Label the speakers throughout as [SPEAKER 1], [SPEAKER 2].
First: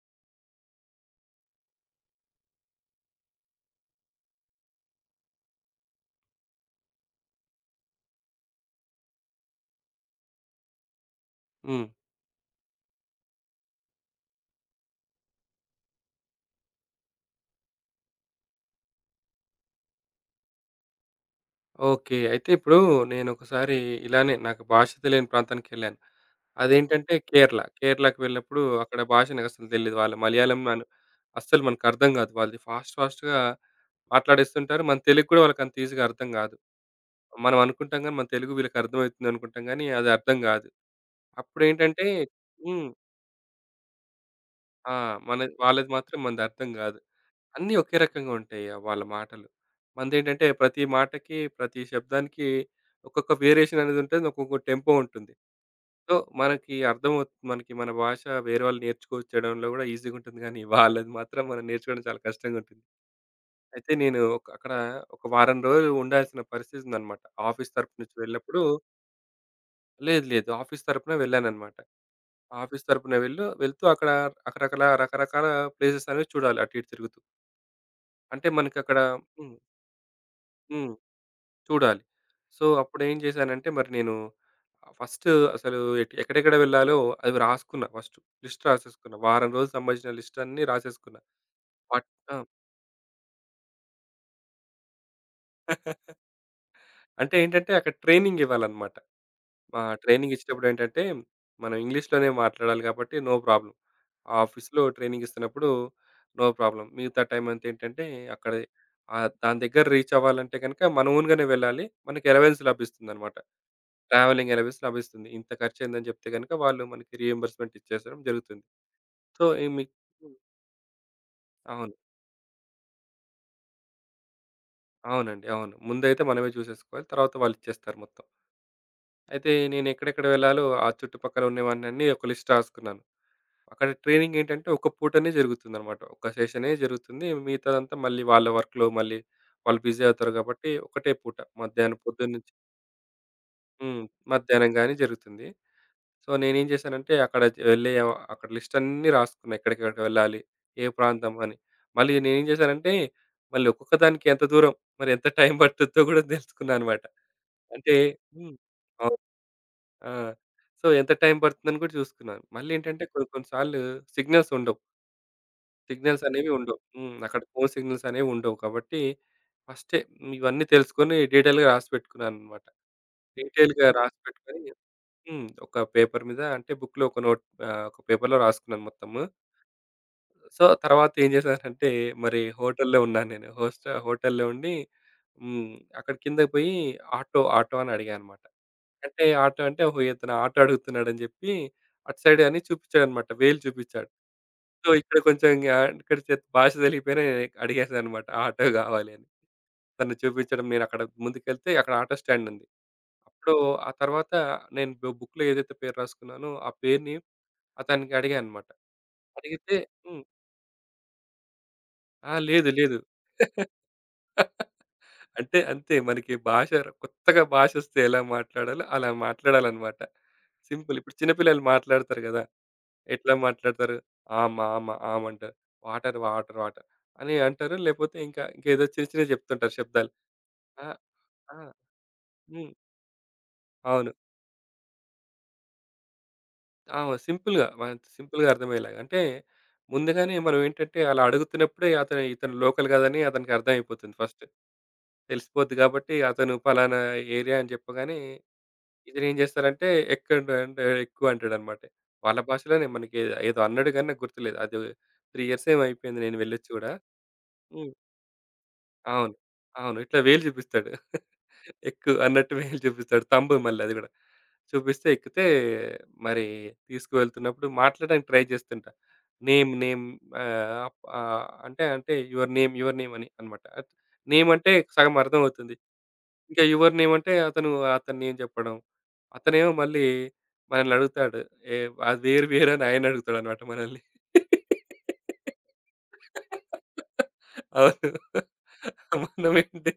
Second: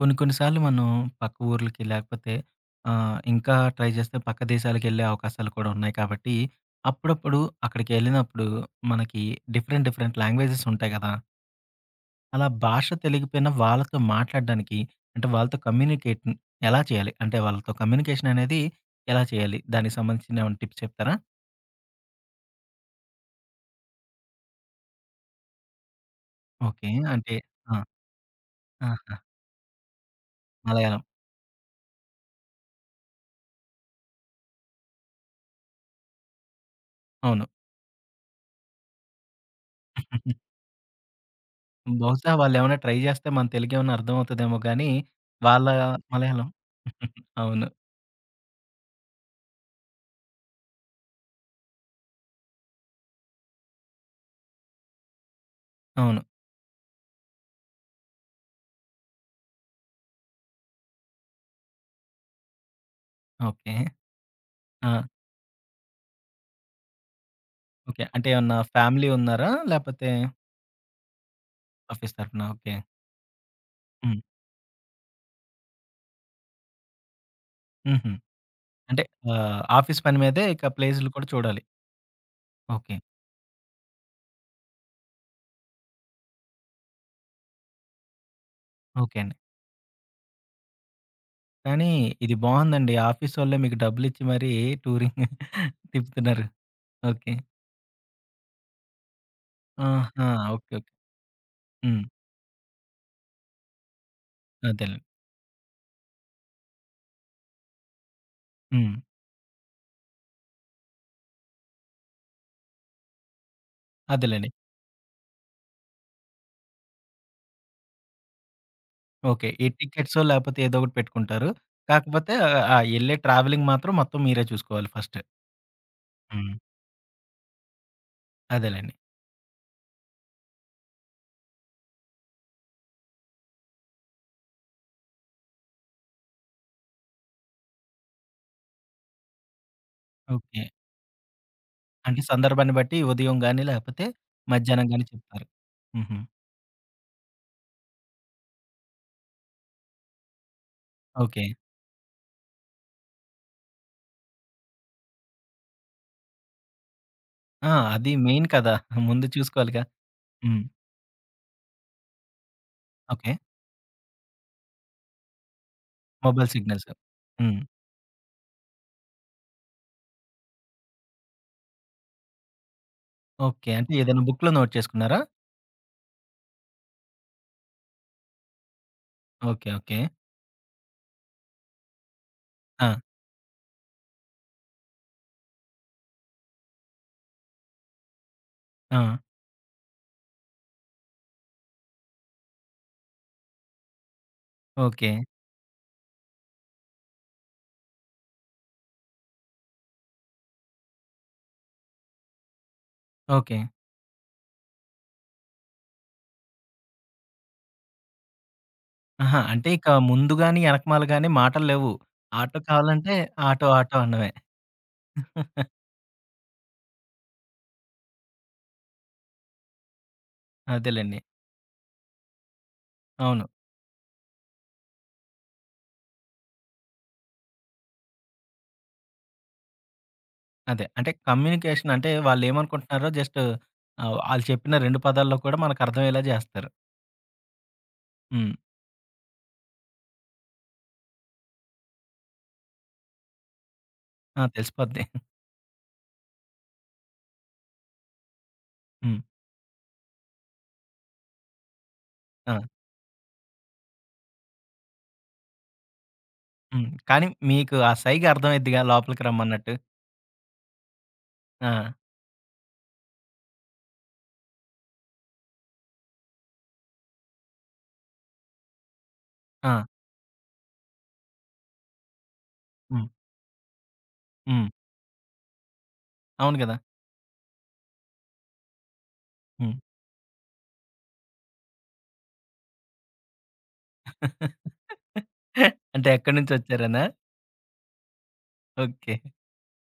[SPEAKER 1] కొన్ని కొన్ని సార్లు మనం పక్క ఊర్లకి లేకపోతే ఇంకా ట్రై చేస్తే పక్క దేశాలకెళ్ళే అవకాశాలు కూడా ఉన్నాయి కాబట్టి, అప్పుడప్పుడు అక్కడికెళ్ళినప్పుడు మనకి డిఫరెంట్, డిఫరెంట్ లాంగ్వేజెస్ ఉంటాయి గదా!
[SPEAKER 2] హ్మ్.
[SPEAKER 1] అలా భాష తెలియకపోయినా వాళ్ళతో మాట్లాడడానికి అంటే వాళ్ళతో కమ్యూనికేట్ ఎలా చేయాలి? అంటే వాళ్ళతో కమ్యూనికేషన్ అనేది ఎలా చేయాలి? దానికి సంబంధించిన ఏమైనా టిప్స్ చెప్తారా?
[SPEAKER 2] ఓకే. అయితే ఇప్పుడు నేనొకసారి ఇలానే నాకు భాష తెలియని ప్రాంతానికెళ్ళాను.
[SPEAKER 1] ఓకే.
[SPEAKER 2] అదేంటంటే
[SPEAKER 1] అంటే
[SPEAKER 2] కేరళ.
[SPEAKER 1] ఆ!
[SPEAKER 2] కేరళకి వెళ్ళినప్పుడు అక్కడ
[SPEAKER 1] ఆహా!
[SPEAKER 2] భాష నాకసలు తెలీదు. వాళ్ళ మలయాళం
[SPEAKER 1] మలయాళం.
[SPEAKER 2] అస్సలు మనకర్థం కాదు. వాళ్ళది ఫాస్ట్ ఫాస్ట్‌గా మాట్లాడేస్తుంటారు. మన తెలుగు కూడా వాళ్ళకంత ఈజీగా అర్థం కాదు.
[SPEAKER 1] అవును.
[SPEAKER 2] మనం అనుకుంటాం గానీ, మన తెలుగు వీళ్ళకర్థమవుతుందనుకుంటాం గానీ, అది అర్థం కాదు. అప్పుడేంటంటే
[SPEAKER 1] బహుశా వాళ్ళేమన్నా
[SPEAKER 2] హ్మ్.
[SPEAKER 1] ట్రై జేస్తే మన తెలుగేమన్నా అర్థమవుతదేమో గానీ,
[SPEAKER 2] ఆ! మన
[SPEAKER 1] వాళ్ళ
[SPEAKER 2] వాళ్ళది మాత్రం మనది
[SPEAKER 1] మలయాళం
[SPEAKER 2] అర్థం కాదు.
[SPEAKER 1] అవును.
[SPEAKER 2] అన్నీ ఒకే రకంగా ఉంటాయి. వాళ్ళ మాటలు. మనదేంటంటే ప్రతి మాటకి, ప్రతి శబ్దానికి ఒక్కొక్క వేరియేషన్ అనేదుంటది. ఒక్కొక్క టెంపో ఉంటుంది. సో,
[SPEAKER 1] అవును.
[SPEAKER 2] మనకి అర్థమవుతు మనకి మన భాష వేరే వాళ్ళు నేర్చుకొచ్చడంలో గూడా ఈజీగుంటుంది గానీ, వాళ్ళది మాత్రం మనం నేర్చుకోవడం చాలా కష్టంగుంటుంది.
[SPEAKER 1] ఓకే.
[SPEAKER 2] అయితే నేను అక్కడ
[SPEAKER 1] ఆ!
[SPEAKER 2] ఒక వారం రోజులు ఉండాల్సిన పరిస్థితుందనమాట. ఆఫీస్ తరపు
[SPEAKER 1] ఓకే.
[SPEAKER 2] నుంచి
[SPEAKER 1] అంటే ఏమన్నా
[SPEAKER 2] వెళ్ళినప్పుడు
[SPEAKER 1] ఫ్యామిలీ ఉన్నారా? లేపోతే
[SPEAKER 2] లేదు, లేదు. ఆఫీస్ తరపున వెళ్ళాననమాట.
[SPEAKER 1] ఆఫీస్ తరపునా? ఓకే.
[SPEAKER 2] ఆఫీస్ తరపున వెళ్తూ అక్కడ
[SPEAKER 1] హ్మ్.
[SPEAKER 2] రకరకాల రకరకాల ప్లేసెస్ అనేవి చూడాలి అటు ఇటు తిరుగుతూ.
[SPEAKER 1] హుహు.
[SPEAKER 2] అంటే మనకక్కడ
[SPEAKER 1] అంటే
[SPEAKER 2] హ్మ్.
[SPEAKER 1] ఆఫీస్ పని మీదే ఇక
[SPEAKER 2] హ్మ్.
[SPEAKER 1] ప్లేసులు కూడా చూడాలి.
[SPEAKER 2] చూడాలి. So,
[SPEAKER 1] okay.
[SPEAKER 2] అప్పుడేం చేశానంటే మరి నేను ఫస్ట్ అసలు ఎక్కడెక్కడ వెళ్ళాలో అవి రాసుకున్నా ఫస్ట్. లిస్ట్ రాసేసుకున్నా.
[SPEAKER 1] ఓకే అండి.
[SPEAKER 2] వారం రోజులు సంబంధించిన లిస్ట్ అన్నీ రాసేసుకున్నా.
[SPEAKER 1] కానీ
[SPEAKER 2] వాట్
[SPEAKER 1] ఇది
[SPEAKER 2] ఆ!
[SPEAKER 1] బావుందండి. ఆఫీసోళ్ళే మీకు డబ్బులిచ్చి మరీ టూరింగ్ తిప్పుతున్నారు. ఓకే.
[SPEAKER 2] అంటే ఏంటంటే అక్కడ ట్రైనింగ్ ఇవ్వాలన్నమాట. మా
[SPEAKER 1] ఆహా!
[SPEAKER 2] ట్రైనింగ్ ఇచ్చేటప్పుడు
[SPEAKER 1] ఓకే. ఓకే.
[SPEAKER 2] ఏంటంటే, మనం
[SPEAKER 1] హ్మ్.
[SPEAKER 2] ఇంగ్లీష్‌లోనే మాట్లాడాలి కాబట్టి నో ప్రాబ్లమ్. ఆఫీస్‌లో
[SPEAKER 1] అదేలెండి.
[SPEAKER 2] ట్రైనింగ్ ఇస్తున్నప్పుడు నో ప్రాబ్లమ్. మిగతా టైం అంతా ఏంటంటే, అక్కడ
[SPEAKER 1] హ్మ్.
[SPEAKER 2] దాని దగ్గర రీచ్ అవ్వాలంటే గనుక మన ఓన్‌గానే వెళ్ళాలి. మనకి అలవెన్స్ లభిస్తుందన్నమాట.
[SPEAKER 1] అదేలెండి.
[SPEAKER 2] ట్రావెలింగ్ అలవెన్స్ లభిస్తుంది. ఇంత ఖర్చయిందని చెప్తే గనుక వాళ్ళు మనకి రీయింబర్స్‌మెంట్ ఇచ్చేసడం జరుగుతుంది. So,
[SPEAKER 1] okay. ఈ
[SPEAKER 2] ఈ మీ
[SPEAKER 1] టికెట్సో లేపోతే ఏదో ఒకటి పెట్టుకుంటారు.
[SPEAKER 2] అవును.
[SPEAKER 1] కాకపోతే ఆ యెళ్ళే ట్రావెలింగ్ మాత్రం మొత్తం మీరే చూసుకోవాలి ఫస్ట్.
[SPEAKER 2] అవునండి. అవును. ముందైతే మనమే
[SPEAKER 1] హ్మ్.
[SPEAKER 2] చూసేసుకోవాలి. తర్వాత వాళ్ళు ఇచ్చేస్తారు మొత్తం.
[SPEAKER 1] అదేలెండి.
[SPEAKER 2] అయితే నేను ఎక్కడెక్కడ వెళ్ళాలో ఆ చుట్టుపక్కల ఉన్నవన్నీ ఒక లిస్ట్ రాసుకున్నాను. అక్కడ ట్రైనింగ్ ఏంటంటే ఒక పూటనే జరుగుతుందనమాట. ఒక సెషనే జరుగుతుంది. మిగతాదంతా వాళ్ళ వర్క్‌లో మళ్ళీ వాళ్ళు బిజీ అవుతారు
[SPEAKER 1] ఓకే.
[SPEAKER 2] కాబట్టి ఒకటే పూట మధ్యాహ్నం
[SPEAKER 1] అంటే
[SPEAKER 2] పొద్దున్నుంచి
[SPEAKER 1] సందర్భాన్ని బట్టి ఉదయం గాని,
[SPEAKER 2] హ్మ్.
[SPEAKER 1] లేపోతే
[SPEAKER 2] మధ్యాహ్నం
[SPEAKER 1] మధ్యాహ్నం
[SPEAKER 2] గాని
[SPEAKER 1] గాని
[SPEAKER 2] జరుగుతుంది.
[SPEAKER 1] చెప్తారు. హుహు.
[SPEAKER 2] సో, నేనేం చేశానంటే అక్కడ వెళ్ళే అక్కడ లిస్ట్ అన్నీ రాసుకున్నా. ఎక్కడికెక్కడికి వెళ్ళాలి? ఏ ప్రాంతం
[SPEAKER 1] ఓకే.
[SPEAKER 2] అని. మళ్ళీ నేనేం చేశానంటే మళ్ళీ ఒక్కొక్క దానికి ఎంత దూరం? మరి ఎంత టైం పట్టుద్దో కూడా తెలుసుకున్నా అనమాట.
[SPEAKER 1] ఆ!
[SPEAKER 2] అంటే
[SPEAKER 1] అది మెయిన్
[SPEAKER 2] హ్మ్.
[SPEAKER 1] కదా!
[SPEAKER 2] అవును.
[SPEAKER 1] ముందు చూసుకోవాలిగా.
[SPEAKER 2] ఆ!
[SPEAKER 1] హ్మ్.
[SPEAKER 2] సో, ఎంత టైం పడుతుందని కూడా చూసుకున్నాను. మళ్ళీ ఏంటంటే కొన్ని
[SPEAKER 1] ఓకే.
[SPEAKER 2] కొన్ని సార్లు సిగ్నల్స్ ఉండవు. సిగ్నల్స్ అనేవి
[SPEAKER 1] మొబైల్
[SPEAKER 2] ఉండవు.
[SPEAKER 1] సిగ్నల్స్.
[SPEAKER 2] హ్మ్. అక్కడ
[SPEAKER 1] హ్మ్.
[SPEAKER 2] ఫోను సిగ్నల్స్ అనేవి ఉండవు. కాబట్టి ఫస్టే ఇవన్నీ తెలుసుకొని డీటెయిల్‌గా రాసి పెట్టుకున్నానన్నమాట.
[SPEAKER 1] ఓకే.
[SPEAKER 2] డీటెయిల్‌గా
[SPEAKER 1] అంటే
[SPEAKER 2] రాసి
[SPEAKER 1] ఏదైనా బుక్‌లో
[SPEAKER 2] పెట్టుకొని
[SPEAKER 1] నోట్ చేసుకున్నారా?
[SPEAKER 2] హ్మ్. ఒక పేపర్ మీద అంటే బుక్‌లో ఒక నోట్ ఆహ్, ఒక పేపర్‌లో రాసుకున్నాను మొత్తము.
[SPEAKER 1] ఓకే. ఓకే.
[SPEAKER 2] సో, తర్వాత ఏం చేశానంటే మరి
[SPEAKER 1] ఆ!
[SPEAKER 2] హోటల్‌లో ఉన్నాను నేను. హోస్ట్ హోటల్‌లో ఉండి హ్మ్. అక్కడ కిందకి పోయి ఆటో, ఆటో అని అడిగా అన్నమాట.
[SPEAKER 1] ఆ!
[SPEAKER 2] అంటే ఆటో అంటే ఓహో! ఇతను ఆటో అడుగుతున్నాడని చెప్పి అటు సైడ్ అని చూపించాడన్నమాట. వేలు చూపించాడు. So,
[SPEAKER 1] okay.
[SPEAKER 2] ఇక్కడ కొంచెం ఇంగా ఇక్కడ భాష తెలియకపోయినా నేను అడిగేసాననమాట. ఆటో కావాలి అని. తను చూపించడం నేనక్కడ ముందుకెళ్తే అక్కడ ఆటో స్టాండ్ ఉంది. అప్పుడు
[SPEAKER 1] ఓకే.
[SPEAKER 2] ఆ తర్వాత నేను బుక్‌లో ఏదైతే పేరు రాసుకున్నానో ఆ పేరుని అతనికి అడిగాననమాట.
[SPEAKER 1] ఆహా! అంటే
[SPEAKER 2] అడిగితే
[SPEAKER 1] ఇక
[SPEAKER 2] హ్మ్.
[SPEAKER 1] ముందు గాని, ఎనకమాల గాని మాటలు లేవు.
[SPEAKER 2] ఆ!
[SPEAKER 1] ఆటో
[SPEAKER 2] లేదు. లేదు.
[SPEAKER 1] కావాలంటే ఆటో, ఆటో అనడమే.
[SPEAKER 2] అంటే అంతే మనకి భాష కొత్తగా భాషొస్తే ఎలా మాట్లాడాలో అలా మాట్లాడాలనమాట. సింపుల్. ఇప్పుడు
[SPEAKER 1] అదేలెండి.
[SPEAKER 2] చిన్న పిల్లలు మాట్లాడతారు కదా! ఎట్లా
[SPEAKER 1] అవును.
[SPEAKER 2] మాట్లాడతారు? ఆమ, ఆమ, ఆమంటారు. వాటర్, వాటర్, వాటర్ అని అంటారు. లేపోతే ఇంకేదో చిన్న చిన్నవి చెప్తుంటారు శబ్దాలు.
[SPEAKER 1] అదే.
[SPEAKER 2] ఆ!
[SPEAKER 1] అంటే
[SPEAKER 2] ఆ!
[SPEAKER 1] కమ్యూనికేషన్ అంటే
[SPEAKER 2] హ్మ్.
[SPEAKER 1] వాళ్ళేమనుకుంటున్నారో జస్ట్
[SPEAKER 2] అవును.
[SPEAKER 1] ఆళ్ళు చెప్పిన 2 పదాల్లో కూడా మనకర్థమయ్యేలా జేస్తారు.
[SPEAKER 2] ఆ! సింపుల్‌గా సింపుల్‌గా
[SPEAKER 1] హ్మ్.
[SPEAKER 2] అర్థమయ్యేలాగా. అంటే ముందుగానే మనం ఏంటంటే అలా అడుగుతున్నప్పుడే ఇతను లోకల్ కాదని అతనికి అర్థమైపోతుంది
[SPEAKER 1] ఆ!
[SPEAKER 2] ఫస్ట్.
[SPEAKER 1] తెలిసిపోద్ది.
[SPEAKER 2] తెలిసిపోద్ది కాబట్టి అతను పలానా ఏరియా అని చెప్పగానే
[SPEAKER 1] హ్మ్.
[SPEAKER 2] ఇతనేం చేస్తారంటే ఎక్కడ అంటే ఎక్కువ అంటాడన్నమాట. వాళ్ళ
[SPEAKER 1] ఆ!
[SPEAKER 2] భాషలోనే మనకి ఏదో అన్నాడు గాని నాకు గుర్తులేదు. అది 3 ఇయర్స్ ఏమో అయిపోయింది నేను వెళ్ళొచ్చి
[SPEAKER 1] హ్మ్.
[SPEAKER 2] గూడా.
[SPEAKER 1] కానీ మీకు
[SPEAKER 2] హ్మ్.
[SPEAKER 1] ఆ సైగ అర్థమైద్దిగా లోపలికి
[SPEAKER 2] అవును.
[SPEAKER 1] రమ్మన్నట్టు.
[SPEAKER 2] అవును. ఇట్లా వేలు చూపిస్తాడు.
[SPEAKER 1] ఆ!
[SPEAKER 2] ఎక్కు అన్నట్టు వేలు చూపిస్తాడు. తంబు మళ్ళీ అది గూడా. చూపిస్తే ఎక్కితే మరి తీసుకువెళ్తున్నప్పుడు మాట్లాడడానికి ట్రై చేస్తుంటా. నేమ్
[SPEAKER 1] ఆ!
[SPEAKER 2] నేమ్ ఆహ్, అప్ ఆహ్, అంటే అంటే యువర్ నేమ్ యువర్
[SPEAKER 1] హ్మ్.
[SPEAKER 2] నేమ్ అని అన్నమాట. నేమ్
[SPEAKER 1] హ్మ్.
[SPEAKER 2] అంటే సగం అర్థమవుతుంది.
[SPEAKER 1] అవును
[SPEAKER 2] ఇంకా
[SPEAKER 1] గదా!
[SPEAKER 2] యువర్ నేమ్ అంటే అతను అతని నేమ్ చెప్పడం. అతనేమో
[SPEAKER 1] హ్మ్.
[SPEAKER 2] మళ్ళీ మనల్ని అడుగుతాడు. ఏ అది వేరు వేరు అని ఆయన అడుగుతాడన్నమాట మనల్ని.
[SPEAKER 1] అంటే ఎక్కడి నుంచొచ్చారనా?
[SPEAKER 2] అవును.
[SPEAKER 1] ఓకే.
[SPEAKER 2] మనమేంటి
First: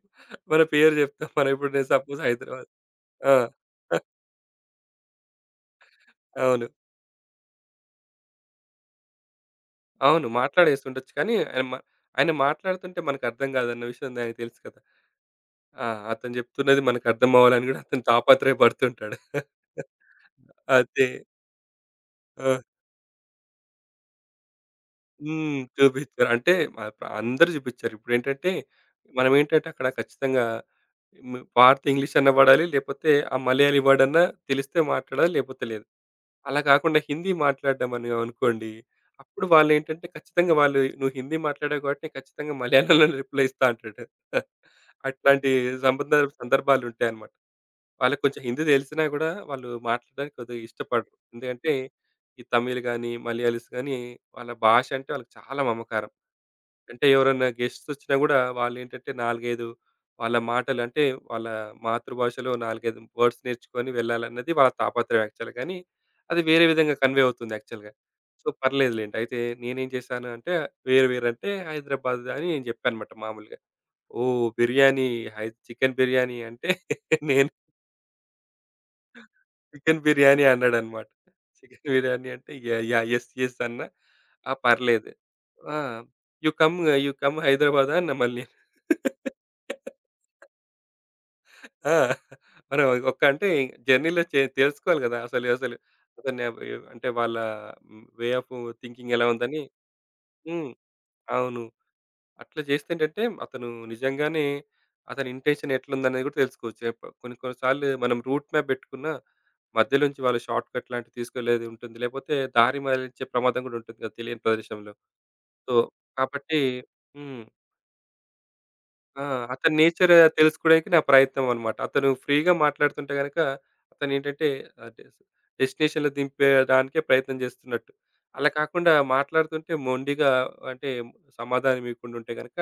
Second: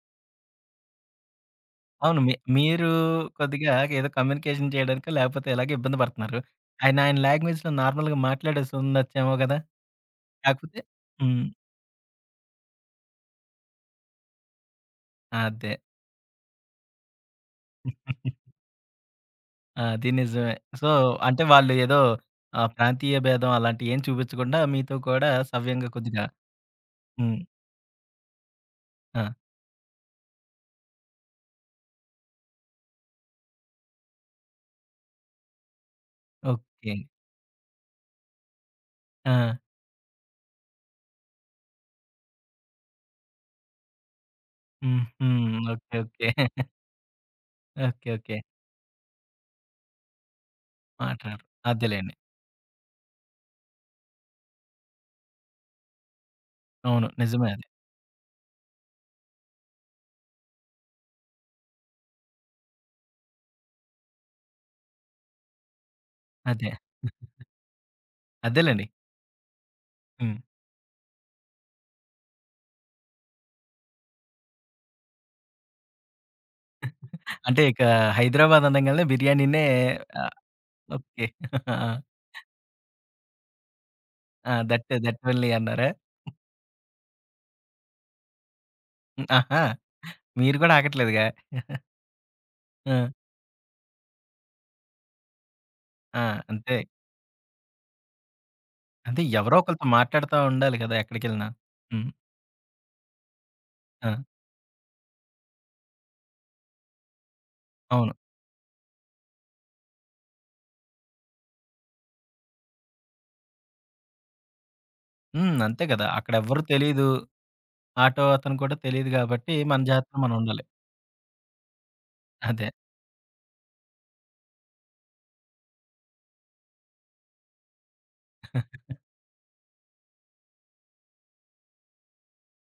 [SPEAKER 2] మన పేరు జెప్తాం. మనం ఇప్పుడు నేను సపోజ్
[SPEAKER 1] అవును. మీ
[SPEAKER 2] హైదరాబాద్
[SPEAKER 1] మీరు
[SPEAKER 2] ఆ!
[SPEAKER 1] కొద్దిగా ఏదో కమ్యూనికేషన్ చేయడానికో, లేకపోతే ఎలాగో ఇబ్బంది పడుతున్నారు.
[SPEAKER 2] అవును.
[SPEAKER 1] ఆయన ఆయన లాంగ్వేజ్‌లో నార్మల్‌గా మాట్లాడేసుండొచ్చేమో గదా!
[SPEAKER 2] అవును.
[SPEAKER 1] కాకపోతే
[SPEAKER 2] మాట్లాడేస్తుండొచ్చు. కానీ
[SPEAKER 1] హ్మ్.
[SPEAKER 2] ఆయన మాట్లాడుతుంటే మనకర్థం గాదన్న విషయం ఆయనకి తెలుసు కదా!
[SPEAKER 1] అదే.
[SPEAKER 2] ఆ! అతను జెప్తున్నది మనకర్థం అవ్వాలని గూడా అతను తాపత్రయ పడుతుంటాడు.
[SPEAKER 1] అది నిజమే. సో,
[SPEAKER 2] అదే.
[SPEAKER 1] అంటే వాళ్ళు ఏదో
[SPEAKER 2] ఆ!
[SPEAKER 1] ప్రాంతీయ భేదం అలాంటివి ఏం చూపించకుండా మీతో కూడా
[SPEAKER 2] హ్మ్.
[SPEAKER 1] సవ్యంగా కొద్దిగా
[SPEAKER 2] చూపిచ్చారు. అంటే మా
[SPEAKER 1] హ్మ్.
[SPEAKER 2] అందరూ జూపిచ్చారు. ఇప్పుడేంటంటే
[SPEAKER 1] ఆ!
[SPEAKER 2] మనమేంటంటే అక్కడ ఖచ్చితంగా హ్మ్. పార్ట్ ఇంగ్లీష్ అన్నా బడాలి. లేపోతే ఆ మలయాళీ వర్డ్ అన్నా తెలిస్తే మాట్లాడాలి లేపోతే లేదు. అలా
[SPEAKER 1] ఓకే.
[SPEAKER 2] కాకుండా హిందీ మాట్లాడ్డామని అనుకోండి,
[SPEAKER 1] ఆ!
[SPEAKER 2] అప్పుడు వాళ్ళేంటంటే ఖచ్చితంగా వాళ్ళు "నువ్వు హిందీ మాట్లాడావు కాబట్టి నేను ఖచ్చితంగా మలయాళంలోనే రిప్లై ఇస్తా" అంటాడు.
[SPEAKER 1] హుహు.
[SPEAKER 2] అట్లాంటి
[SPEAKER 1] ఓకే.
[SPEAKER 2] సంబంధ
[SPEAKER 1] ఓకే.
[SPEAKER 2] సందర్భాలుంటాయన్నమాట.
[SPEAKER 1] ఓకే.
[SPEAKER 2] వాళ్ళకి
[SPEAKER 1] ఓకే.
[SPEAKER 2] కొంచెం హిందీ తెలిసినా గూడా వాళ్ళు మాట్లాడడానికి కొద్దిగా ఇష్టపడరు.
[SPEAKER 1] మాట్లాడరు.
[SPEAKER 2] ఎందుకంటే,
[SPEAKER 1] అదేలెండి.
[SPEAKER 2] ఈ తమిళ్ గాని, మలయాళీస్ గాని వాళ్ళ భాష అంటే వాళ్ళకి చాలా మమకారం. అంటే
[SPEAKER 1] అవును. నిజమే
[SPEAKER 2] ఎవరైనా
[SPEAKER 1] అది.
[SPEAKER 2] గెస్ట్స్ వచ్చినా గూడా వాళ్ళేంటంటే 4, 5 వాళ్ళ మాటలు అంటే వాళ్ళ మాతృభాషలో 4, 5 వర్డ్స్ నేర్చుకొని వెళ్ళాలన్నది వాళ్ళ తాపత్రయం యాక్చువల్‌గా. కానీ అది వేరే
[SPEAKER 1] అదే.
[SPEAKER 2] విధంగా కన్వే అవుతుంది యాక్చువల్‌గా. సో,
[SPEAKER 1] అదేలెండి.
[SPEAKER 2] పర్లేదులెండి. అయితే నేనేం చేశాను
[SPEAKER 1] హ్మ్.
[SPEAKER 2] అంటే వేరు వేరంటే హైదరాబాద్ అని నేను చెప్పానన్నమాట మామూలుగా. ఓహ్! బిర్యానీ హై చికెన్ బిర్యానీ అంటే నేను
[SPEAKER 1] అంటే ఇక హైదరాబాద్ అనంగాల్నే బిర్యానీనే
[SPEAKER 2] చికెన్
[SPEAKER 1] ఆహ్,
[SPEAKER 2] బిర్యానీ అన్నాడన్నమాట.
[SPEAKER 1] ఓకే. ఆ!
[SPEAKER 2] చికెన్ బిర్యానీ అంటే యాహ్! యాహ్! యెస్. యెస్ అన్నా. ఆ!
[SPEAKER 1] ఆ! దట్
[SPEAKER 2] పర్లేదు.
[SPEAKER 1] దట్ ఓన్లీ
[SPEAKER 2] ఆ!
[SPEAKER 1] అన్నారా?
[SPEAKER 2] యూ కమ్ యూ కమ్ హైదరాబాదా అన్నా మళ్ళీ. నేను.
[SPEAKER 1] హ్మ్. ఆహా! మీరు కూడా ఆగట్లేదుగా.
[SPEAKER 2] ఆ! మనం
[SPEAKER 1] ఆ!
[SPEAKER 2] ఒక్క అంటే జర్నీలో తెలుసుకోవాలి కదా! అసలు అసలు
[SPEAKER 1] ఆ!
[SPEAKER 2] అతని
[SPEAKER 1] అంతే.
[SPEAKER 2] అంటే వాళ్ళ వే ఆఫ్ థింకింగ్
[SPEAKER 1] అంటే
[SPEAKER 2] ఎలా
[SPEAKER 1] ఎవరో
[SPEAKER 2] ఉందని
[SPEAKER 1] ఒకళ్ళతో మాట్లాడుతా
[SPEAKER 2] హ్మ్.
[SPEAKER 1] ఉండాలి కదా! ఎక్కడికెళ్ళినా.
[SPEAKER 2] అవును.
[SPEAKER 1] హ్మ్.
[SPEAKER 2] అట్లా చేస్తే ఏంటంటే అతను
[SPEAKER 1] ఆ!
[SPEAKER 2] నిజంగానే అతని ఇంటెన్షన్ ఎట్లుందనేది కూడా తెలుసుకోవచ్చు. కొన్ని కొన్ని సార్లు
[SPEAKER 1] అవును.
[SPEAKER 2] మనం రూట్ మ్యాప్ పెట్టుకున్న మధ్యలోంచి వాళ్ళు షార్ట్ కట్ లాంటివి తీసుకెళ్ళేది ఉంటుంది. లేకపోతే దారి మళ్ళించే ప్రమాదం కూడా ఉంటుంది కదా! తెలియని ప్రదేశంలో.
[SPEAKER 1] హ్మ్.
[SPEAKER 2] సో,
[SPEAKER 1] అంతే గదా!
[SPEAKER 2] కాబట్టి
[SPEAKER 1] అక్కడెవ్వరు తెలీదు.
[SPEAKER 2] హ్మ్.
[SPEAKER 1] ఆటో అతను కూడా తెలీదు
[SPEAKER 2] ఆ!
[SPEAKER 1] గాబట్టి,
[SPEAKER 2] అతని
[SPEAKER 1] మన
[SPEAKER 2] నేచర్
[SPEAKER 1] జాగ్రత్తలో మనముండాలి.
[SPEAKER 2] తెలుసుకోవడానికి నా ప్రయత్నం అన్నమాట. అతను ఫ్రీగా
[SPEAKER 1] అదే.
[SPEAKER 2] మాట్లాడుతుంటే గనక అతనేంటంటే ఆహ్, డెస్ డెస్టినేషన్‌లో దింపేయడానికే ప్రయత్నం చేస్తున్నట్టు. అలా కాకుండా మాట్లాడుతుంటే మొండిగా అంటే సమాధానం ఇవ్వకుండా ఉంటే గనక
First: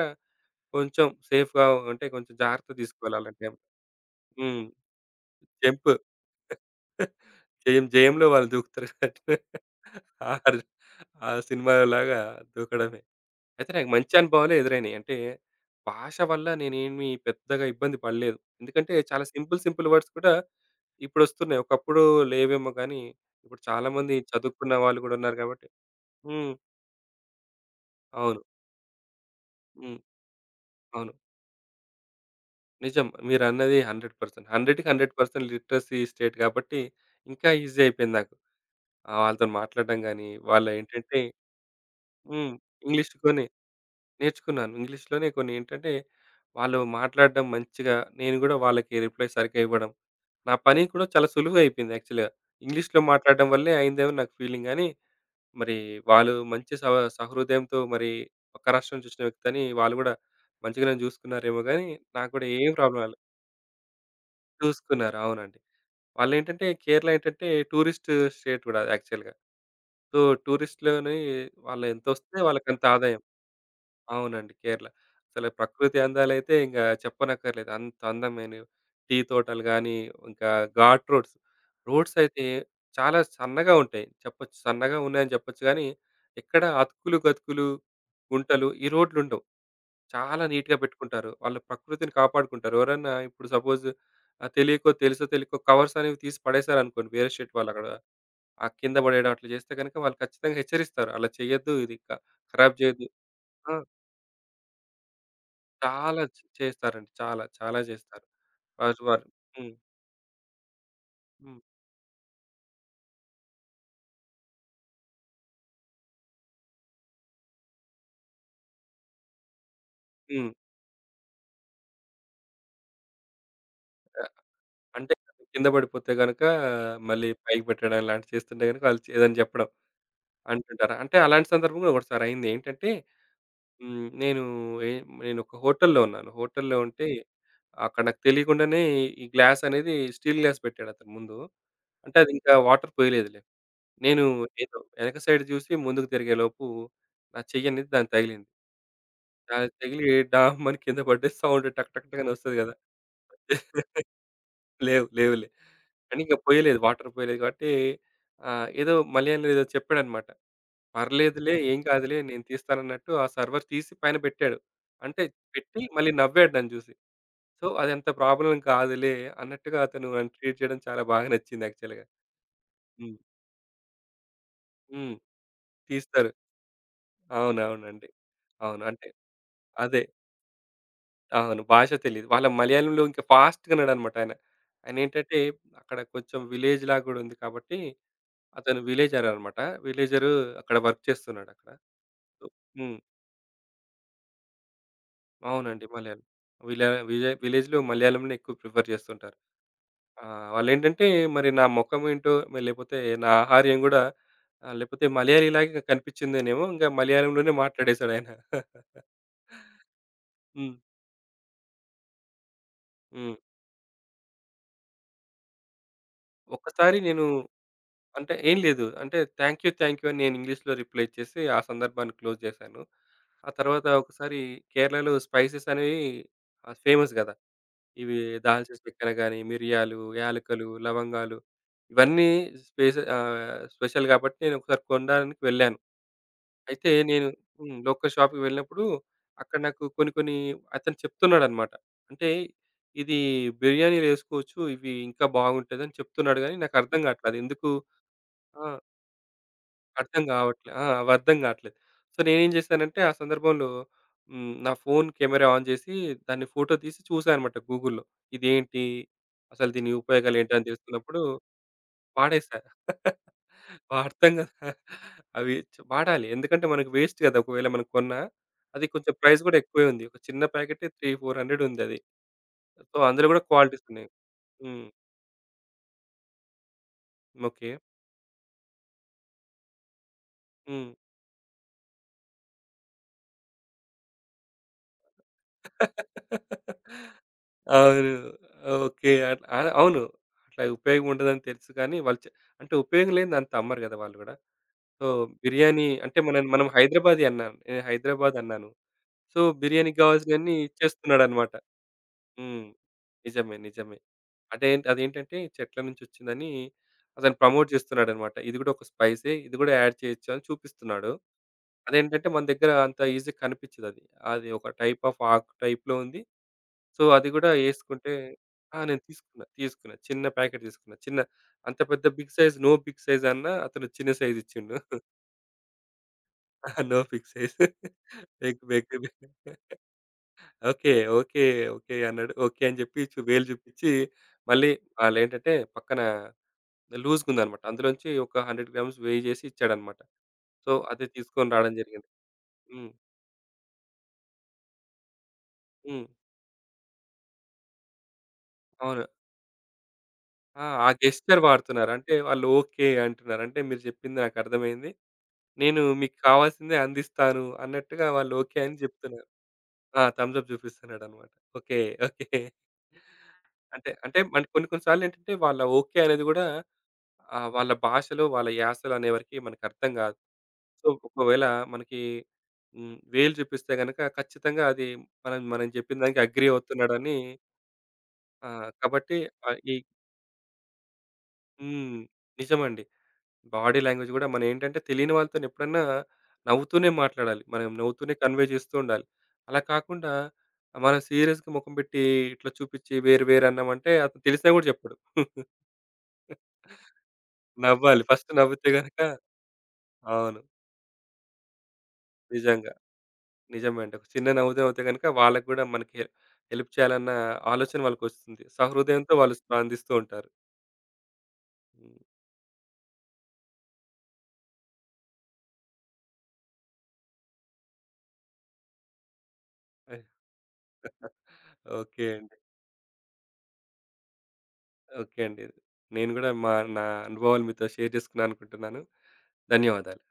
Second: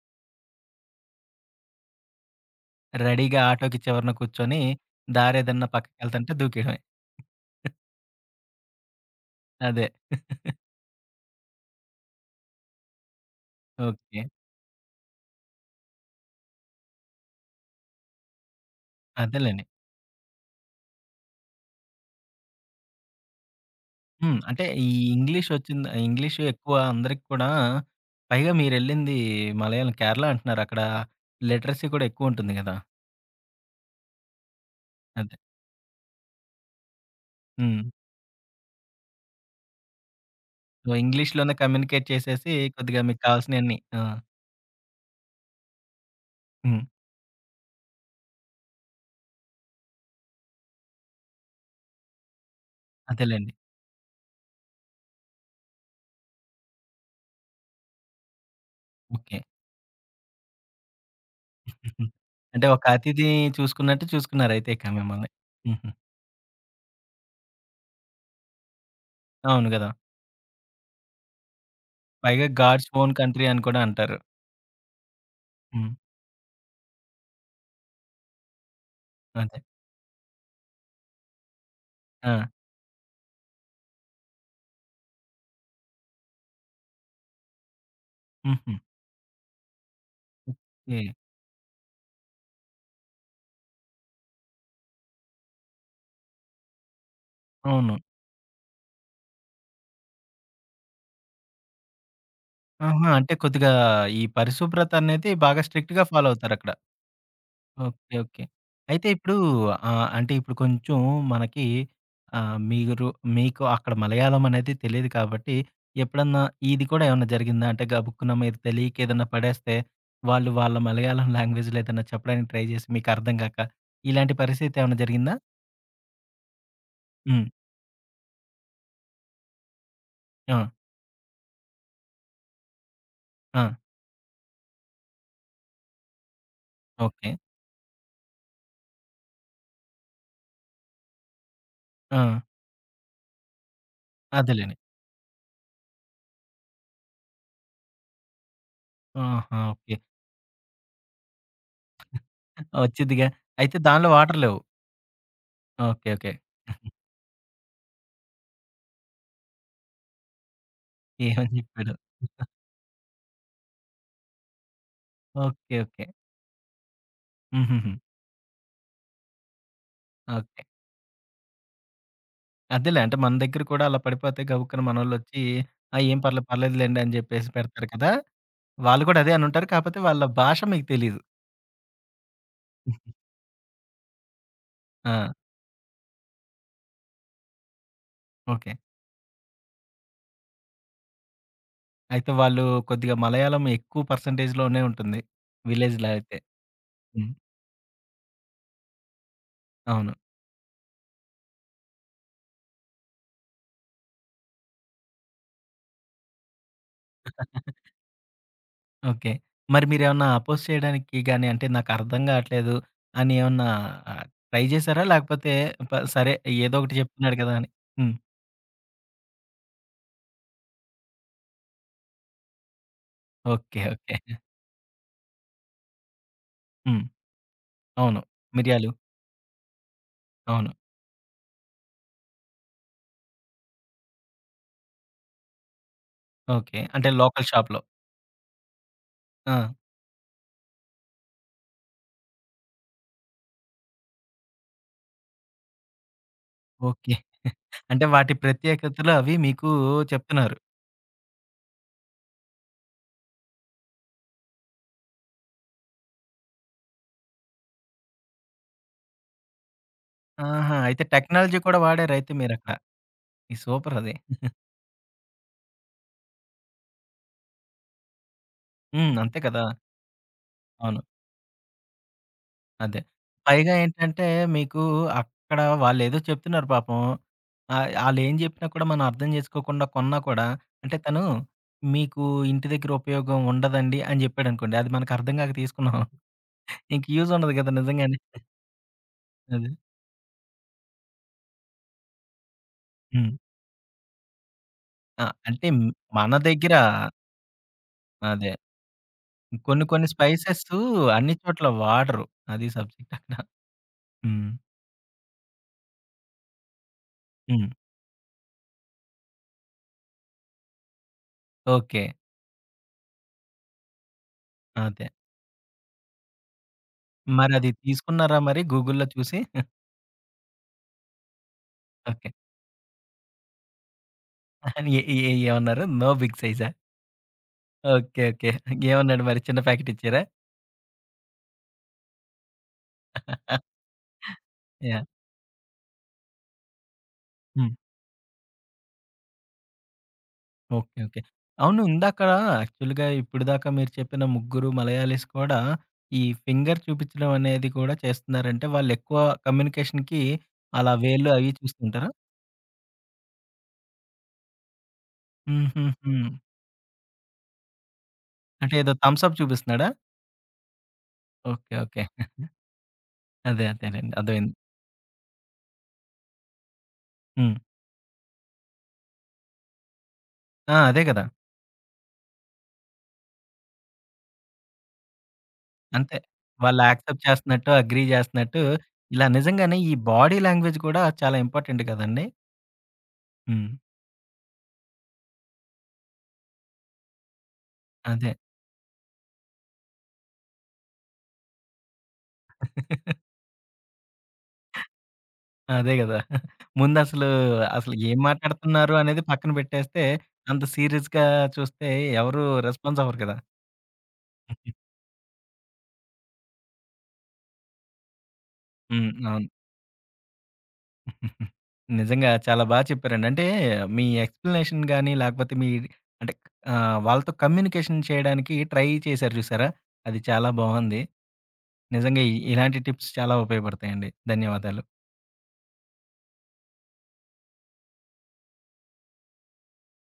[SPEAKER 2] కొంచెం సేఫ్‌గా అంటే కొంచెం జాగ్రత్త తీసుకోవాలి అలాంటి
[SPEAKER 1] రెడీగా
[SPEAKER 2] టైంలో.
[SPEAKER 1] ఆటోకి చివరన కూర్చొని,
[SPEAKER 2] హ్మ్.
[SPEAKER 1] దారేదన్నా
[SPEAKER 2] జంప్
[SPEAKER 1] పక్కకెళ్తంటే దూకేయడమే.
[SPEAKER 2] జయం జయంలో వాళ్ళు దూకుతారు కాబట్టి
[SPEAKER 1] అదే.
[SPEAKER 2] ఆర్ ఆ సినిమాలాగా దూకడమే. అయితే నాకు మంచి
[SPEAKER 1] ఓకే.
[SPEAKER 2] అనుభవాలే ఎదురైనాయి. అంటే భాష వల్ల నేనేమి పెద్దగా ఇబ్బంది పడలేదు. ఎందుకంటే చాలా సింపుల్
[SPEAKER 1] అదేలెండి.
[SPEAKER 2] సింపుల్ వర్డ్స్ కూడా ఇప్పుడొస్తున్నాయి. ఒకప్పుడు లేవేమో గానీ ఇప్పుడు చాలామంది
[SPEAKER 1] హ్మ్. అంటే
[SPEAKER 2] చదువుకున్న
[SPEAKER 1] ఈ
[SPEAKER 2] వాళ్ళు గూడా ఉన్నారు కాబట్టి
[SPEAKER 1] ఇంగ్లీషు
[SPEAKER 2] హ్మ్.
[SPEAKER 1] ఎక్కువ అందరికి కూడా
[SPEAKER 2] అవును.
[SPEAKER 1] పైగా మీరెళ్ళింది మలయాళం
[SPEAKER 2] హ్మ్.
[SPEAKER 1] కేరళ అంటున్నారు. అక్కడ
[SPEAKER 2] అవును.
[SPEAKER 1] లిటరసీ కూడా ఎక్కువుంటుంది గదా!
[SPEAKER 2] నిజం. మీరన్నది 100%. 100కి
[SPEAKER 1] అదే.
[SPEAKER 2] 100% లిటరసీ స్టేట్ కాబట్టి, ఇంకా ఈజీ
[SPEAKER 1] హ్మ్.
[SPEAKER 2] అయిపోయింది నాకు. వాళ్ళతోని మాట్లాడడం గానీ,
[SPEAKER 1] సో,
[SPEAKER 2] వాళ్ళేంటంటే
[SPEAKER 1] ఇంగ్లీష్‌లోనే కమ్యూనికేట్
[SPEAKER 2] హ్మ్.
[SPEAKER 1] చేసేసి కొద్దిగా మీకు
[SPEAKER 2] ఇంగ్లీష్‌లోనే
[SPEAKER 1] కావాల్సినయన్నీ. ఆ!
[SPEAKER 2] నేర్చుకున్నాను. ఇంగ్లీష్‌లోనే కొన్ని ఏంటంటే, వాళ్ళు
[SPEAKER 1] హ్మ్.
[SPEAKER 2] మాట్లాడడం మంచిగా, నేను గూడా వాళ్ళకి రిప్లై సరిగ్గా ఇవ్వడం. నా పని కూడా చాలా సులువుగా అయిపోయింది యాక్చువల్‌గా. ఇంగ్లీష్‌లో మాట్లాడడం
[SPEAKER 1] అదేలెండి.
[SPEAKER 2] వల్లే అయిందేమో నాకు ఫీలింగ్ గానీ, మరి వాళ్ళు మంచి సహృదయంతో మరి పక్క రాష్ట్రం నుంచి వచ్చిన
[SPEAKER 1] ఓకే.
[SPEAKER 2] వ్యక్తి అని వాళ్ళు గూడా మంచిగానే చూసుకున్నారేమో గానీ,
[SPEAKER 1] హ్మ్.
[SPEAKER 2] నాకు గూడా
[SPEAKER 1] అంటే
[SPEAKER 2] ఏం
[SPEAKER 1] ఒక
[SPEAKER 2] ప్రాబ్లమ్ గాలే.
[SPEAKER 1] అతిథి చూసుకున్నట్టు చూసుకున్నారయితే ఇక
[SPEAKER 2] చూసుకున్నారు.
[SPEAKER 1] మిమ్మల్ని.
[SPEAKER 2] అవునండి.
[SPEAKER 1] హుహు.
[SPEAKER 2] వాళ్ళేంటంటే కేరళ ఏంటంటే టూరిస్ట్ స్టేట్ గూడా యాక్చువల్‌గా.
[SPEAKER 1] అవును గదా!
[SPEAKER 2] సో, టూరిస్ట్‌లోని వాళ్ళెంతొస్తే
[SPEAKER 1] పైగా
[SPEAKER 2] వాళ్ళకంత
[SPEAKER 1] గాడ్స్ ఓన్
[SPEAKER 2] ఆదాయం.
[SPEAKER 1] కంట్రీ అని కూడా అంటారు.
[SPEAKER 2] అవునండి. కేరళ. అసలు
[SPEAKER 1] హ్మ్.
[SPEAKER 2] ప్రకృతి అందాలైతే ఇంక చెప్పనక్కర్లేదు. అంత అందమైనవి. టీ
[SPEAKER 1] అదే.
[SPEAKER 2] తోటలు గానీ, ఇంకా ఘాట్ రోడ్స్. రోడ్స్
[SPEAKER 1] ఆ!
[SPEAKER 2] అయితే చాలా సన్నగా ఉంటాయి. చెప్పొచ్చు. సన్నగా ఉన్నాయని చెప్పొచ్చు గానీ, ఎక్కడ అతుకులు, గతుకులు, గుంటలు
[SPEAKER 1] హుహు.
[SPEAKER 2] ఈ రోడ్లుండవు. చాలా నీట్‌గా
[SPEAKER 1] ఓకే.
[SPEAKER 2] పెట్టుకుంటారు. వాళ్ళు ప్రకృతిని కాపాడుకుంటారు. ఎవరన్నా ఇప్పుడు సపోజ్ ఆహ్, తెలియకో తెలుసో తెలియకో కవర్స్ అనేవి తీసి పడేశారనుకోండి వేరే షర్ట్ వాళ్ళు అక్కడ
[SPEAKER 1] అవును.
[SPEAKER 2] ఆ కింద పడేయడం అట్లా చేస్తే గనుక వాళ్ళు ఖచ్చితంగా హెచ్చరిస్తారు. అలా చేయొద్దు ఇది ఖరాబ్ చేయొద్దు.
[SPEAKER 1] ఆహా! అంటే కొద్దిగా
[SPEAKER 2] ఆ!
[SPEAKER 1] ఈ పరిశుభ్రత అనేది బాగా స్ట్రిక్ట్‌గా
[SPEAKER 2] చాలా
[SPEAKER 1] ఫాలో అవుతారక్కడ.
[SPEAKER 2] చేస్తారండి. చాలా చాలా
[SPEAKER 1] ఓకే.
[SPEAKER 2] చేస్తారు.
[SPEAKER 1] ఓకే.
[SPEAKER 2] రోజు
[SPEAKER 1] అయితే
[SPEAKER 2] వారు.
[SPEAKER 1] ఇప్పుడు
[SPEAKER 2] హ్మ్.
[SPEAKER 1] అంటే ఇప్పుడు కొంచెం
[SPEAKER 2] హ్మ్.
[SPEAKER 1] మనకి మీరు మీకు అక్కడ మలయాళం అనేది తెలీదు కాబట్టి, ఎప్పుడన్నా ఇది కూడా ఏమన్నా జరిగిందా? అంటే గబుక్కున మీరు తెలియక ఏదన్నా పడేస్తే,
[SPEAKER 2] హ్మ్.
[SPEAKER 1] వాళ్ళు వాళ్ళ మలయాళం లాంగ్వేజ్‌లో ఏదన్నా చెప్పడానికి ట్రై చేసి మీకు అర్థం కాక,
[SPEAKER 2] ఆహ్,
[SPEAKER 1] ఇలాంటి పరిస్థితి ఏమన్నా
[SPEAKER 2] అంటే
[SPEAKER 1] జరిగిందా?
[SPEAKER 2] కింద పడిపోతే గనుక మళ్ళీ
[SPEAKER 1] హ్మ్.
[SPEAKER 2] పైకి పెట్టడం ఇలాంటివి చేస్తుంటే గనుక వాళ్ళు ఏదని చెప్పడం
[SPEAKER 1] ఆ!
[SPEAKER 2] అంటుంటారు. అంటే అలాంటి సందర్భం కూడా ఒకసారి అయింది. ఏంటంటే
[SPEAKER 1] ఆ!
[SPEAKER 2] హ్మ్. నేను ఏ నేనొక హోటల్‌లో ఉన్నాను. హోటల్‌లో ఉంటే
[SPEAKER 1] ఓకే.
[SPEAKER 2] అక్కడ నాకు తెలియకుండానే ఈ గ్లాస్ అనేది స్టీల్ గ్లాస్ పెట్టాడతను ముందు. అంటే
[SPEAKER 1] ఆ!
[SPEAKER 2] అది ఇంకా వాటర్ పోయలేదులే. నేను
[SPEAKER 1] అదేలెండి.
[SPEAKER 2] ఏదో వెనక సైడ్ చూసి ముందుకు తిరిగేలోపు నా చెయ్యి అనేది దానికి తగిలింది.
[SPEAKER 1] ఆహా!
[SPEAKER 2] దానికి
[SPEAKER 1] ఓకే.
[SPEAKER 2] తగిలి డామని కింద పడ్డ సౌండ్ టక్ టక్ టక్ అని వస్తది కదా!
[SPEAKER 1] వచ్చిద్దిగా. అయితే దానిలో వాటర్ లేవు.
[SPEAKER 2] లేవు లేవులే.
[SPEAKER 1] ఓకే.
[SPEAKER 2] కానీ
[SPEAKER 1] ఓకే.
[SPEAKER 2] ఇంకా పోయలేదు. వాటర్ పోయలేదు కాబట్టి ఏదో మలయాళంలో ఏదో చెప్పాడన్నమాట.
[SPEAKER 1] ఏమని
[SPEAKER 2] పర్లేదులే. ఏం
[SPEAKER 1] చెప్పాడు?
[SPEAKER 2] కాదులే. నేను తీస్తానన్నట్టు ఆ సర్వర్ తీసి పైన పెట్టాడు. అంటే
[SPEAKER 1] ఓకే.
[SPEAKER 2] పెట్టి
[SPEAKER 1] ఓకే.
[SPEAKER 2] మళ్ళీ నవ్వాడు నన్ను చూసి. సో,
[SPEAKER 1] హుహుహు.
[SPEAKER 2] అదంత ప్రాబ్లమ్ కాదులే అన్నట్టుగా అతను నన్ను ట్రీట్
[SPEAKER 1] ఓకే.
[SPEAKER 2] చేయడం చాలా బాగా నచ్చింది యాక్చువల్‌గా.
[SPEAKER 1] అదేలే.
[SPEAKER 2] హ్మ్.
[SPEAKER 1] అంటే మన దగ్గర కూడా అలా పడిపోతే గబుక్కన
[SPEAKER 2] హ్మ్.
[SPEAKER 1] మనోళ్ళొచ్చి, ఆ! ఏం
[SPEAKER 2] తీస్తారు.
[SPEAKER 1] పర్లేదు పర్లేదులెండి అని జెప్పేసి పెడతారు
[SPEAKER 2] అవునవునండి.
[SPEAKER 1] కదా!
[SPEAKER 2] అవును.
[SPEAKER 1] వాళ్ళు
[SPEAKER 2] అంటే
[SPEAKER 1] కూడా అదే అనుంటారు. కాపోతే
[SPEAKER 2] అదే.
[SPEAKER 1] వాళ్ళ భాష మీకు తెలీదు.
[SPEAKER 2] అవును. భాష తెలీదు. వాళ్ళ మలయాళంలో ఇంకా ఫాస్ట్‌గా ఉన్నాడన్నమాట ఆయన.
[SPEAKER 1] ఆ!
[SPEAKER 2] ఆయనేంటంటే అక్కడ కొంచెం విలేజ్ లాగా గూడా ఉంది కాబట్టి
[SPEAKER 1] ఓకే.
[SPEAKER 2] అతను విలేజర్ అనమాట. విలేజరు అక్కడ వర్క్ చేస్తున్నాడక్కడ.
[SPEAKER 1] అయితే
[SPEAKER 2] సో
[SPEAKER 1] వాళ్ళు
[SPEAKER 2] హ్మ్.
[SPEAKER 1] కొద్దిగా మలయాళం ఎక్కువ పర్సెంటేజ్‌లోనే ఉంటుంది.
[SPEAKER 2] అవునండి.
[SPEAKER 1] విలేజ్‌లో
[SPEAKER 2] మలయాళం.
[SPEAKER 1] అయితే.
[SPEAKER 2] విలా విలే
[SPEAKER 1] హ్మ్.
[SPEAKER 2] విలేజ్‌లో మలయాళంని ఎక్కువ ప్రిఫర్ చేస్తుంటారు.
[SPEAKER 1] అవును.
[SPEAKER 2] వాళ్ళేంటంటే మరి నా మొఖం ఏంటో మరి లేపోతే నా ఆహార్యం గూడా లేపోతే మలయాళీలాగా కనిపించిందనేమో ఇంగా మలయాళంలోనే మాట్లాడేసాడాయన.
[SPEAKER 1] ఓకే. మరి మీరేమన్నా అపోజ్
[SPEAKER 2] హ్మ్.
[SPEAKER 1] చేయడానికి గాని, అంటే నాకర్థం గాట్లేదు అని
[SPEAKER 2] హ్మ్.
[SPEAKER 1] ఏమన్నా ఆహ్, ట్రై జేశారా? లేకపోతే సరే ఏదో ఒకటి
[SPEAKER 2] ఒక్కసారి నేను
[SPEAKER 1] జెప్తున్నాడు గదా! అని హ్మ్.
[SPEAKER 2] అంటే ఏం లేదు. అంటే థాంక్ యూ, థాంక్ యూ అని నేను ఇంగ్లీష్‌లో రిప్లై ఇచ్చేసి ఆ సందర్భాన్ని క్లోజ్ చేశాను. ఆ
[SPEAKER 1] ఓకే.
[SPEAKER 2] తర్వాత
[SPEAKER 1] ఓకే.
[SPEAKER 2] ఒకసారి కేరళలో స్పైసెస్ అనేవి
[SPEAKER 1] హ్మ్.
[SPEAKER 2] ఫేమస్ గదా! ఇవి
[SPEAKER 1] అవును.
[SPEAKER 2] దాల్చిన
[SPEAKER 1] మిరియాలు.
[SPEAKER 2] చెక్కన గాని, మిరియాలు, యాలకులు,
[SPEAKER 1] అవును.
[SPEAKER 2] లవంగాలు ఇవన్నీ స్పెషల్ కాబట్టి నేనొకసారి కొనడానికి వెళ్ళాను.
[SPEAKER 1] ఓకే.
[SPEAKER 2] అయితే
[SPEAKER 1] అంటే
[SPEAKER 2] నేను
[SPEAKER 1] లోకల్
[SPEAKER 2] హ్మ్.
[SPEAKER 1] షాప్‌లో.
[SPEAKER 2] లోకల్ షాప్‌కి వెళ్ళినప్పుడు అక్కడ
[SPEAKER 1] ఆ!
[SPEAKER 2] నాకు కొన్ని కొన్ని అతను చెప్తున్నాడన్నమాట. అంటే ఇది బిర్యానీలో ఏసుకోవచ్చు. ఇవి ఇంకా బాగుంటదని చెప్తున్నాడు గానీ నాకర్థం
[SPEAKER 1] ఓకే.
[SPEAKER 2] గాట్లేదు. ఎందుకు
[SPEAKER 1] అంటే వాటి
[SPEAKER 2] ఆ!
[SPEAKER 1] ప్రత్యేకతలు అవి మీకు
[SPEAKER 2] అర్థం
[SPEAKER 1] చెప్తున్నారు.
[SPEAKER 2] కావట్లే. ఆ! అవర్థం కావట్లేదు. సో, నేనేం చేశానంటే, ఆ సందర్భంలో హ్మ్. నా ఫోను కెమెరా ఆన్ చేసి, దాన్ని ఫోటో తీసి చూసా అనమాట గూగుల్‌లో. ఇదేంటి? అసలు దీని ఉపయోగాలేంటి అని
[SPEAKER 1] ఆహా! అయితే
[SPEAKER 2] తెలుసుకున్నప్పుడు
[SPEAKER 1] టెక్నాలజీ కూడా వాడారైతే
[SPEAKER 2] వాడేసా.
[SPEAKER 1] మీరక్కడ. ఇది సూపరది.
[SPEAKER 2] వాడతాం కదా! అవి వాడాలి. ఎందుకంటే, మనకు వేస్ట్ కదా! ఒకవేళ మనం కొన్నా, అది కొంచెం
[SPEAKER 1] హ్మ్. అంతే
[SPEAKER 2] ప్రైస్ కూడా
[SPEAKER 1] కదా!
[SPEAKER 2] ఎక్కువే ఉంది. ఒక చిన్న ప్యాకెటే
[SPEAKER 1] అవును.
[SPEAKER 2] 3, 400 ఉందది. సో,
[SPEAKER 1] అదే.
[SPEAKER 2] అందులో కూడా
[SPEAKER 1] పైగా
[SPEAKER 2] క్వాలిటీస్ ఉన్నాయి.
[SPEAKER 1] ఏంటంటే మీకు
[SPEAKER 2] హ్మ్.
[SPEAKER 1] అక్కడ వాళ్ళేదో చెప్తున్నారు పాపం.
[SPEAKER 2] ఓకే.
[SPEAKER 1] ఆళ్ళేం చెప్పినా కూడా మనం అర్థం చేసుకోకుండా కొన్నా కూడా
[SPEAKER 2] హ్మ్.
[SPEAKER 1] అంటే తను మీకు ఇంటి దగ్గర ఉపయోగం ఉండదండి అని చెప్పాడనుకోండి. అది మనకర్థం కాక తీసుకున్నాం. ఇంక యూజ్ ఉండదు కదా!
[SPEAKER 2] అవును.
[SPEAKER 1] నిజంగానే.
[SPEAKER 2] ఓకే. అట్లా ఆ!
[SPEAKER 1] అదే.
[SPEAKER 2] అవును. అట్లా ఉపయోగం ఉండదని తెలుసు కానీ, వాళ్ళు అంటే ఉపయోగం
[SPEAKER 1] హ్మ్.
[SPEAKER 2] లేనిది అంత అమ్మరు గదా! వాళ్ళు గూడా. సో,
[SPEAKER 1] ఆ! అంటే
[SPEAKER 2] బిర్యానీ అంటే
[SPEAKER 1] మన
[SPEAKER 2] మనం మనం
[SPEAKER 1] దగ్గర
[SPEAKER 2] హైదరాబాదీ అన్నాను. నేను హైదరాబాద్
[SPEAKER 1] అదే.
[SPEAKER 2] అన్నాను. సో,
[SPEAKER 1] కొన్ని
[SPEAKER 2] బిర్యానీకి
[SPEAKER 1] కొన్ని
[SPEAKER 2] గావాల్సినయన్నీ
[SPEAKER 1] స్పైసెస్ అన్ని
[SPEAKER 2] ఇచ్చేస్తున్నాడన్నమాట.
[SPEAKER 1] చోట్ల వాడరు.
[SPEAKER 2] హ్మ్.
[SPEAKER 1] అది సబ్జెక్ట్ అక్కడ.
[SPEAKER 2] నిజమే. నిజమే.
[SPEAKER 1] హ్మ్.
[SPEAKER 2] అదేంటంటే చెట్ల నుంచొచ్చిందని అతను
[SPEAKER 1] హ్మ్.
[SPEAKER 2] ప్రమోట్ జేస్తున్నాడన్నమాట. ఇది గూడా ఒక స్పైసే. ఇది గూడా యాడ్ చేయొచ్చు అని చూపిస్తున్నాడు.
[SPEAKER 1] ఓకే.
[SPEAKER 2] అదేంటంటే మన దగ్గర అంత ఈజీగా కనిపిచ్చదది. అది అది ఒక టైప్
[SPEAKER 1] అదే.
[SPEAKER 2] ఆఫ్ ఆకు టైప్‌లో ఉంది. సో, అది గూడా
[SPEAKER 1] మరది
[SPEAKER 2] యేసుకుంటే
[SPEAKER 1] తీసుకున్నారా మరి
[SPEAKER 2] ఆ! నేను
[SPEAKER 1] గూగుల్‌లో చూసి?
[SPEAKER 2] తీసుకున్నా. తీసుకున్నా. చిన్న ప్యాకెట్ తీసుకున్నా. చిన్న అంత పెద్ద
[SPEAKER 1] okay.
[SPEAKER 2] Big size no big size అన్నా అతను చిన్న సైజ్ ఇచ్చిండు.
[SPEAKER 1] ఏ ఏ ఏ- ఏమన్నారు? నో బిగ్ సైజా?
[SPEAKER 2] No big size.
[SPEAKER 1] Okay. Okay.
[SPEAKER 2] Big big
[SPEAKER 1] ఏమన్నాడు
[SPEAKER 2] బిగ్
[SPEAKER 1] మరి చిన్న ప్యాకెట్ ఇచ్చారా?
[SPEAKER 2] ఓకే. ఓకే. ఓకే. అన్నాడు. ఓకే అని జెప్పి వేలు చూపిచ్చి మళ్ళీ
[SPEAKER 1] యాహ్!
[SPEAKER 2] ఆళ్ళేంటంటే పక్కన లూజ్‌గుందనమాట.
[SPEAKER 1] హ్మ్.
[SPEAKER 2] అందులోంచి ఒక 100 గ్రామ్స్ వేయి జేసి ఇచ్చాడనమాట. So,
[SPEAKER 1] okay.
[SPEAKER 2] అది
[SPEAKER 1] ఓకే.
[SPEAKER 2] తీసుకొని రావడం
[SPEAKER 1] అవును.
[SPEAKER 2] జరిగింది.
[SPEAKER 1] ఇందాక
[SPEAKER 2] హ్మ్.
[SPEAKER 1] యాక్చువల్‌గా ఇప్పటిదాకా మీరు చెప్పిన ముగ్గురు మలయాళీస్ కూడా
[SPEAKER 2] హ్మ్.
[SPEAKER 1] ఈ ఫింగర్ చూపించడం అనేది కూడా చేస్తున్నారంటే
[SPEAKER 2] అవును.
[SPEAKER 1] వాళ్ళెక్కువ కమ్యూనికేషన్‌కి
[SPEAKER 2] ఆ! ఆ
[SPEAKER 1] అలా వేళ్ళు
[SPEAKER 2] గెస్చర్
[SPEAKER 1] అవి
[SPEAKER 2] వాడుతున్నారు.
[SPEAKER 1] చూస్తుంటారా?
[SPEAKER 2] అంటే వాళ్ళు ఓకే అంటున్నారు. అంటే మీరు జెప్పింది నాకర్థమైంది. నేను
[SPEAKER 1] హుహుహు.
[SPEAKER 2] మీకు కావాల్సిందే అందిస్తాను అన్నట్టుగా వాళ్ళు ఓకే
[SPEAKER 1] అంటే
[SPEAKER 2] అని
[SPEAKER 1] ఏదో థమ్స్
[SPEAKER 2] చెప్తున్నారు.
[SPEAKER 1] అప్ చూపిస్తున్నాడా?
[SPEAKER 2] ఆ! థమ్స్ అప్ చూపిస్తున్నాడన్నమాట.
[SPEAKER 1] ఓకే.
[SPEAKER 2] ఓకే.
[SPEAKER 1] ఓకే.
[SPEAKER 2] ఓకే.
[SPEAKER 1] అదే
[SPEAKER 2] అంటే
[SPEAKER 1] అదేలెండి.
[SPEAKER 2] అంటే మన
[SPEAKER 1] అర్థమైంది.
[SPEAKER 2] కొన్ని కొన్ని సార్లు ఏంటంటే వాళ్ళ ఓకే అనేది గూడా
[SPEAKER 1] హ్మ్.
[SPEAKER 2] వాళ్ళ భాషలో, వాళ్ళ యాసలో అనేవరకి మనకర్థం గాదు.
[SPEAKER 1] ఆ!
[SPEAKER 2] సో,
[SPEAKER 1] అదే కదా!
[SPEAKER 2] ఒకవేళ మనకి హ్మ్. వేలు చూపిస్తే గనక ఖచ్చితంగా అది మనం మనం చెప్పిన
[SPEAKER 1] అంతే.
[SPEAKER 2] దానికి అగ్రీ
[SPEAKER 1] వాళ్ళు
[SPEAKER 2] అవుతున్నాడని
[SPEAKER 1] యాక్సెప్ట్ చేస్తున్నట్టు, అగ్రీ
[SPEAKER 2] ఆ!
[SPEAKER 1] చేస్తున్నట్టు
[SPEAKER 2] కాబట్టి
[SPEAKER 1] ఇలా
[SPEAKER 2] ఈ
[SPEAKER 1] నిజంగానే ఈ బాడీ లాంగ్వేజ్ కూడా చాలా ఇంపార్టెంట్
[SPEAKER 2] హ్మ్.
[SPEAKER 1] కదండీ!
[SPEAKER 2] నిజమండి.
[SPEAKER 1] హ్మ్.
[SPEAKER 2] బాడీ లాంగ్వేజ్ గూడా మనమేంటంటే తెలియని వాళ్ళతోని ఎప్పుడన్నా నవ్వుతూనే మాట్లాడాలి. మనం నవ్వుతూనే
[SPEAKER 1] అదే.
[SPEAKER 2] కన్వే చేస్తూ ఉండాలి. అలా కాకుండా మనం సీరియస్‌గా మొఖం పెట్టి ఇట్లా చూపిచ్చి వేరు వేరు అన్నామంటే అతను తెలిసినా గూడా చెప్పడు.
[SPEAKER 1] అదే కదా! ముందసలు, అసలు అసలు
[SPEAKER 2] నవ్వాలి.
[SPEAKER 1] ఏం
[SPEAKER 2] ఫస్ట్ నవ్వితే
[SPEAKER 1] మాట్లాడుతున్నారు
[SPEAKER 2] గనక
[SPEAKER 1] అనేది పక్కన పెట్టేస్తే,
[SPEAKER 2] అవును.
[SPEAKER 1] అంత సీరియస్‌గా చూస్తే ఎవరు
[SPEAKER 2] నిజంగా.
[SPEAKER 1] రెస్పాన్స్ అవ్వరు కదా!
[SPEAKER 2] నిజమే అండి. ఒక చిన్న నవ్వు నవ్వితే గనక వాళ్ళకి గూడా మనకి హెల్ప్ చేయాలన్న ఆలోచన వాళ్ళకొస్తుంది.
[SPEAKER 1] హ్మ్.
[SPEAKER 2] సహృదయంతో వాళ్ళు
[SPEAKER 1] అవును.
[SPEAKER 2] స్పందిస్తూ ఉంటారు. హ్మ్.
[SPEAKER 1] నిజంగా చాలా బాగా చెప్పారండి. అంటే మీ ఎక్స్‌ప్లనేషన్ గాని, లేకపోతే మీ అంటే వాళ్ళతో కమ్యూనికేషన్ చేయడానికి ట్రై చేశారు చూసారా? అది చాలా బావుంది.
[SPEAKER 2] ఓకే
[SPEAKER 1] నిజంగా
[SPEAKER 2] అండి.
[SPEAKER 1] ఇలాంటి టిప్స్ చాలా ఉపయోగపడతాయండి. ధన్యవాదాలు.
[SPEAKER 2] ఓకే అండి. నేను గూడా నా అనుభవాలు మీతో షేర్ చేసుకున్నాననుకుంటున్నాను. ధన్యవాదాలు.